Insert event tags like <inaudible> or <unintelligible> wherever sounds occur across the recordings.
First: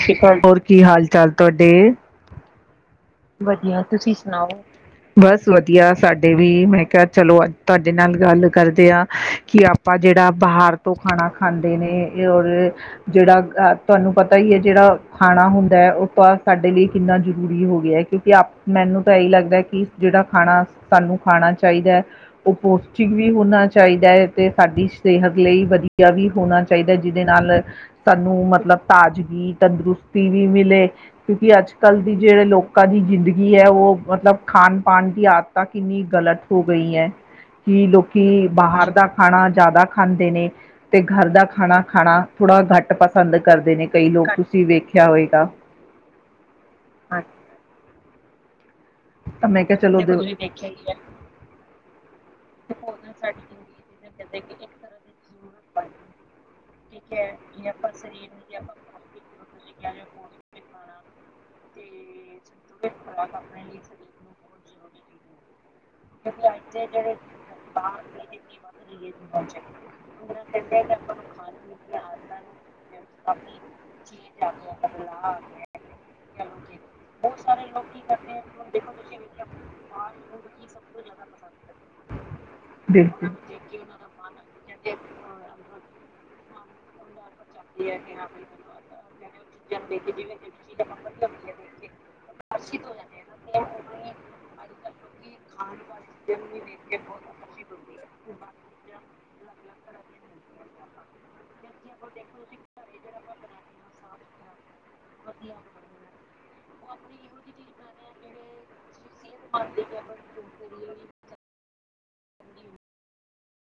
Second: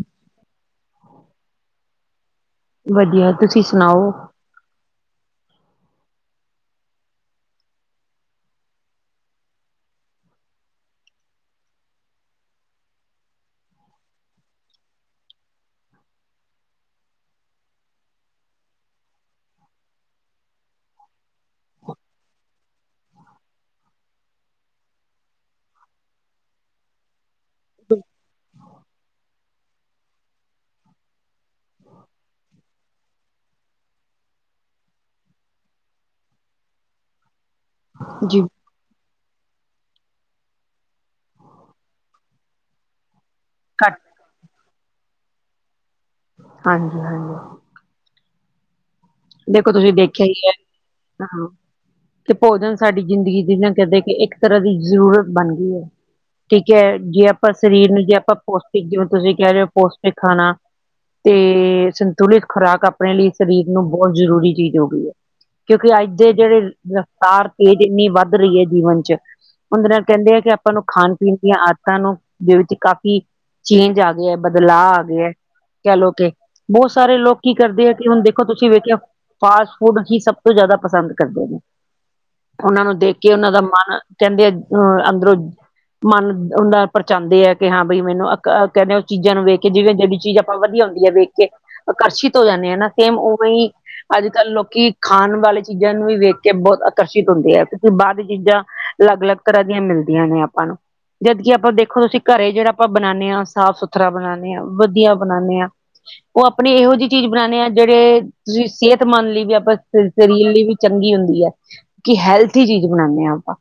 ਸਸ ਰੀ ਕਾਲ, ਹੋਰ ਕੀ ਹਾਲ-ਚਾਲ ਤੁਆਡੇ? ਵਧੀਆ ਤੁਸੀਂ ਸੁਣਾਓ। ਸੁਣਾਓ। ਬਸ ਵਧੀਆ ਸਾਡੇ ਵੀ ਮੈਂ ਕਿਹਾ ਚਲੋ ਅੱਜ ਤੁਆਡੇ ਨਾਲ ਗੱਲ ਕਰਦੇ ਆ ਕਿ ਆਪਾਂ ਜੇੜਾ ਬਾਹਰ ਤੋਂ ਖਾਣਾ ਖਾਂਦੇ ਨੇ ਔਰ ਜਿਹੜਾ ਅ ਤੁਹਾਨੂੰ ਪਤਾ ਈ ਏ ਜਿਹੜਾ ਖਾਣਾ ਹੁੰਦਾ ਉਹ ਤਾਂ ਸਾਡੇ ਲਈ ਕਿੰਨਾ ਜ਼ਰੂਰੀ ਹੋ ਗਿਆ ਏ। ਕਿਉਂਕਿ ਆਪ ਮੈਨੂੰ ਤਾਂ ਇਹੀ ਲੱਗਦਾ ਕੀ ਜੇੜਾ ਖਾਣਾ ਸਾਨੂੰ ਖਾਣਾ ਚਾਈਦੈ ਓ ਪੋਸ਼ਟਿਕ ਵੀ ਹੋਣਾ ਚਾਈਦਾ ਐ, ਤੇ ਸਾਡੀ ਸਿਹਤ ਲਈ ਵਧੀਆ ਵੀ ਹੋਣਾ ਚਾਈਦਾ ਜਿਦੇ ਨਾਲ ਸਾਨੂੰ ਮਤਲਬ ਤਾਜ਼ਗੀ ਤੰਦਰੁਸਤੀ ਵੀ ਮਿਲੇ ਕਿਉਂਕਿ ਅੱਜ-ਕੱਲ੍ਹ ਦੀ ਜੇੜੇ ਲੋਕਾਂ ਦੀ ਜ਼ਿੰਦਗੀ ਏ ਉਹ ਮਤਲਬ ਖਾਣ-ਪਾਣ ਦੀ ਆ ਦਤਾਂ ਕਿੰਨੀ ਗਲਤ ਹੋ ਗਈ ਐ। <inaudible> ਹੁਨ ਜੀ। ਲੋਕੀ ਬਾਹਰ ਦਾ ਖਾਣਾ ਜ਼ਿਆਦਾ ਖਾਂਦੇ ਨੇ, ਤੇ ਘਰ ਦਾ ਖਾਣਾ-ਖਾਣਾ ਥੋੜ੍ਹਾ ਘੱਟ ਪਸੰਦ ਕਰਦੇ ਨੇ ਘੱਟ ਕਈ ਲੋਕ ਤੁਸੀਂ ਵੇਖਿਆ ਹੋਏਗਾ। ਹਾਂਜੀ-ਹਾਂਜੀ। ਤਾਂ ਮੈਂ ਦੇਖੋ ਕਿਹਾ ਤੁਸੀਂ ਚਲੋ ਦੇਖਿਆ ਈ ਦਿਲ ਏ ਹਾਂ। ਕਿ ਭੋਜਨ ਸਾਡੀ ਜ਼ਿੰਦਗੀ ਦੀ ਨਾ ਕਰਦੇ ਕਿ ਏਕ ਤਰ੍ਹਾਂ ਦੀ ਜ਼ਰੂਰਤ ਬਣ ਗਈ ਐ, ਠੀਕ ਏ ਜੇ ਆਪਾਂ ਸਰੀਰ ਨੂੰ ਜੇ ਆਪਾਂ ਪੋਸ਼ਟਿਕ ਜਿਵੇਂ ਤੁਸੀਂ ਕੈ ਰੈ ਓ। ਪੌਸ਼ਟਿਕ ਖਾਣਾ ਤੇ ਸੰਤੁਲਿਤ ਖੁਰਾਕ ਆਪਣੇ ਲਈ ਸਰੀਰ ਨੂੰ ਬਹੁਤ ਜ਼ਰੂਰੀ ਚੀਜ਼ ਹੋ ਗਈ ਏ। ਕਿਉਂਕਿ ਅੱਜ ਦੇ ਜੇੜੇ ਰਫਤਾਰ ਤੇਜ਼ ਏਨੀ ਵੱਧ ਰਈ ਐ ਜੀਵਨ ਚ ਉਂਦੇ ਨਾਲ ਕੈਂਦੇ ਆਂ ਕਿ ਆਪਾਂ ਨੂੰ ਖਾਣ-ਪੀਣ ਦੀਆਂ ਆਦਤਾਂ ਨੂੰ ਦੇ ਵਿੱਚ ਕਾਫ਼ੀ ਚੇਂਜ ਆ ਗਿਆ ਬਦਲਾਅ ਆ ਗਿਆ ਐ। ਚੱਲ ਓਕੇ, ਬੋਤ ਸਾਰੇ ਲੋਕ ਕੀ ਕਰਦੇ ਏ ਕਿ ਹੁਣ ਦੇਖੋ ਤੁਸੀਂ ਵੇਖਿਆ ਫਾਸਟ-ਫੂਡ ਹੀ ਸਭ ਤੋਂ ਜਾਦਾ ਪਸੰਦ ਕਰਦੇ ਨੇ, ਓਨਾਂ ਨੂੰ ਦੇਖ ਬਿਲਕੁਲ ਕੇ ਓਨਾਂ ਦਾ ਮਨ ਕੈਦੇ ਆ ਅਹ ਅੰਦਰੋਂ ਮਨ ਉਂਦਾ ਪਰਚਾਂਦੇ ਆ। ਕਿ ਹਾਂ ਬਈ ਮੈਨੂੰ ਅਹ ਕੈਂਦੇ ਓ ਚੀਜ਼ਾਂ ਨੂੰ ਵੇਖ ਕੇ ਜਿਵੇਂ ਜੇੜੀ ਚੀਜ਼ ਆਪਾਂ ਵਧੀਆ ਹੁੰਦੀ ਐ ਵੇਖ ਕੇ ਆਕਰਸ਼ਿਤ ਹੋ ਜਾਂਨੇ ਆਂ ਨਾ ਸੇਮ ਓਵੇ ਈ ਅੱਜ-ਕੱਲ ਲੋਕੀ ਖਾਣ ਵਾਲੇ ਚੀਜ਼ਾਂ ਨੂੰ ਵੀ ਵੇਖ ਕੇ ਬੋਤ ਆਕਰਸ਼ਿਤ ਹੁੰਦੇ ਆ‌ ਕਿਉਂਕਿ ਬਾਰ ਦੀ ਚੀਜ਼ਾਂ ਲੱਗ-ਲੱਗ ਤਰ੍ਹਾਂ ਦੀਆਂ ਮਿਲਦੀਆਂ ਨੇ ਆਪਾਂ ਨੂੰ ਜਦਕਿ ਆਪਾਂ ਦੇਖੋ ਤੁਸੀਂ ਕਰੇ ਜੇੜਾ ਆਪਾਂ ਬਣਾਂਣੇ ਆਂ ਸਾਫ਼-ਸੁਥਰਾ ਬਣਾਣੇ ਆਂ ਵਧੀਆ ਬਣਾਣੇ ਆਂ ਓ ਆਪਣੀ ਏਹੋ ਜੀ ਚੀਜ਼ ਬਣਾਣੇ ਆਂ ਜੇੜੇ ਤੁਸੀਂ ਸਿਹਤਮੰਦ ਲਈ ਵੀ ਆਪਾਂ ਸ ਸਰੀਰ ਲਈ ਵੀ ਚੰਗੀ ਹੁੰਦੀ ਐ। ਕਿ ਹੈਲਥੀ ਚੀਜ਼ ਬਣਾਣੇ ਆਂ ਆਪਾਂ,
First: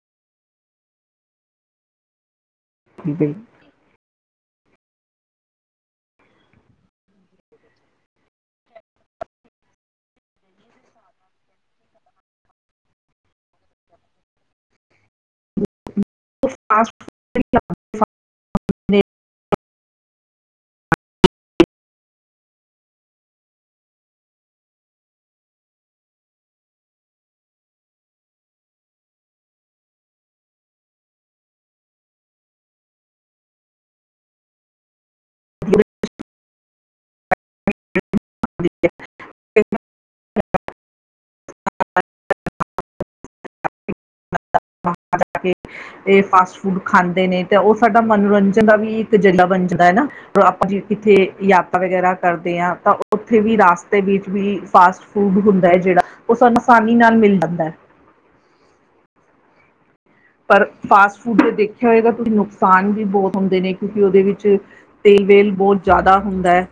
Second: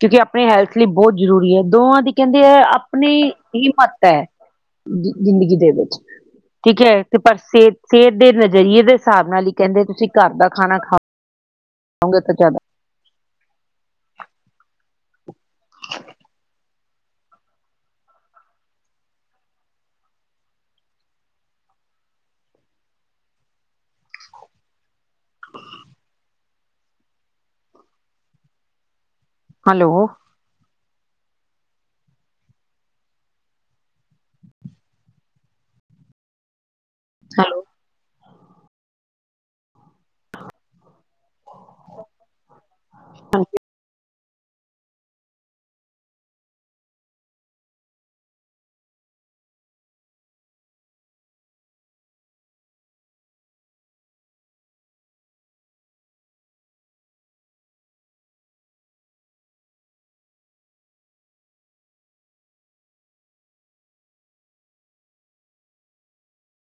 ਕਿਉਂਕਿ ਆਪ ਆਪਣੇ ਹੈਲਥ ਲਈ ਬੋਤ ਜ਼ਰੂਰੀ ਏ। ਦੋਵਾਂ ਦੀ ਕੈਂਦੇ ਐ ਦੇਖੀਏ ਆਪਣੀ ਬਿਲਕੁਲ ਹਿੰਮਤ ਏ। ਜ਼ਿੰਦਗੀ ਦੇ ਵਿੱਚ, ਠੀਕ ਐ ਤੇ ਪਰ ਸਿਹਤ-ਸਿਹਤ ਦੇ ਨਜ਼ਰੀਏ ਦੇ ਸਾਬ ਨਾਲ ਈ ਕੈਂਦੇ ਤੁਸੀਂ ਕਾੱਰ ਦਾ ਖਾਣਾ ਖਾ ਖਾਓਗੇ ਤੇ ਜਾਦਾ <inaudible> <unintelligible> ਹੈਲੋ। ਹੈਲੋ। <inaudible> ਹਾਂਜੀ। <inaudible> ਏਹ ਫਾਸਟ ਫੂਡ ਖਾਂਦੇ ਨੇ ਤੇ ਓ ਸਾਡਾ ਮਨੋਰੰਜਨ ਦਾ ਵੀ ਏਕ ਅਜੰਡਾ ਬਣ ਜਾਂਦਾ ਏ ਨਾ। ਆਪਾਂ ਕਿਥੇ ਯਾਤਰਾ ਵਗੈਰਾ ਕਰਦੇ ਆ ਤਾਂ ਓਥੇ ਵੀ ਰਸਤੇ ਵਿੱਚ ਵੀ ਫਾਸਟ ਫੂਡ ਹੁੰਦਾ ਐ ਜੈੜਾ ਓ ਸਾਨੂੰ ਆਸਾਨੀ ਨਾਲ ਮਿਲ ਜਾਂਦਾ ਐ। ਪਰ ਫਾਸਟ ਫੂਡ ਦੇਖਿਆ ਹੋਏਗਾ, ਤੁਸੀਂ ਨੁਕਸਾਨ ਵੀ ਬੋਤ ਹੁੰਦੇ ਨੇ ਕਿਉਂਕਿ ਓਦੇ ਵਿੱਚ ਤੇਲ-ਵੇਲ ਬੋਤ ਜਾਦਾ ਹੁੰਦਾ ਐ।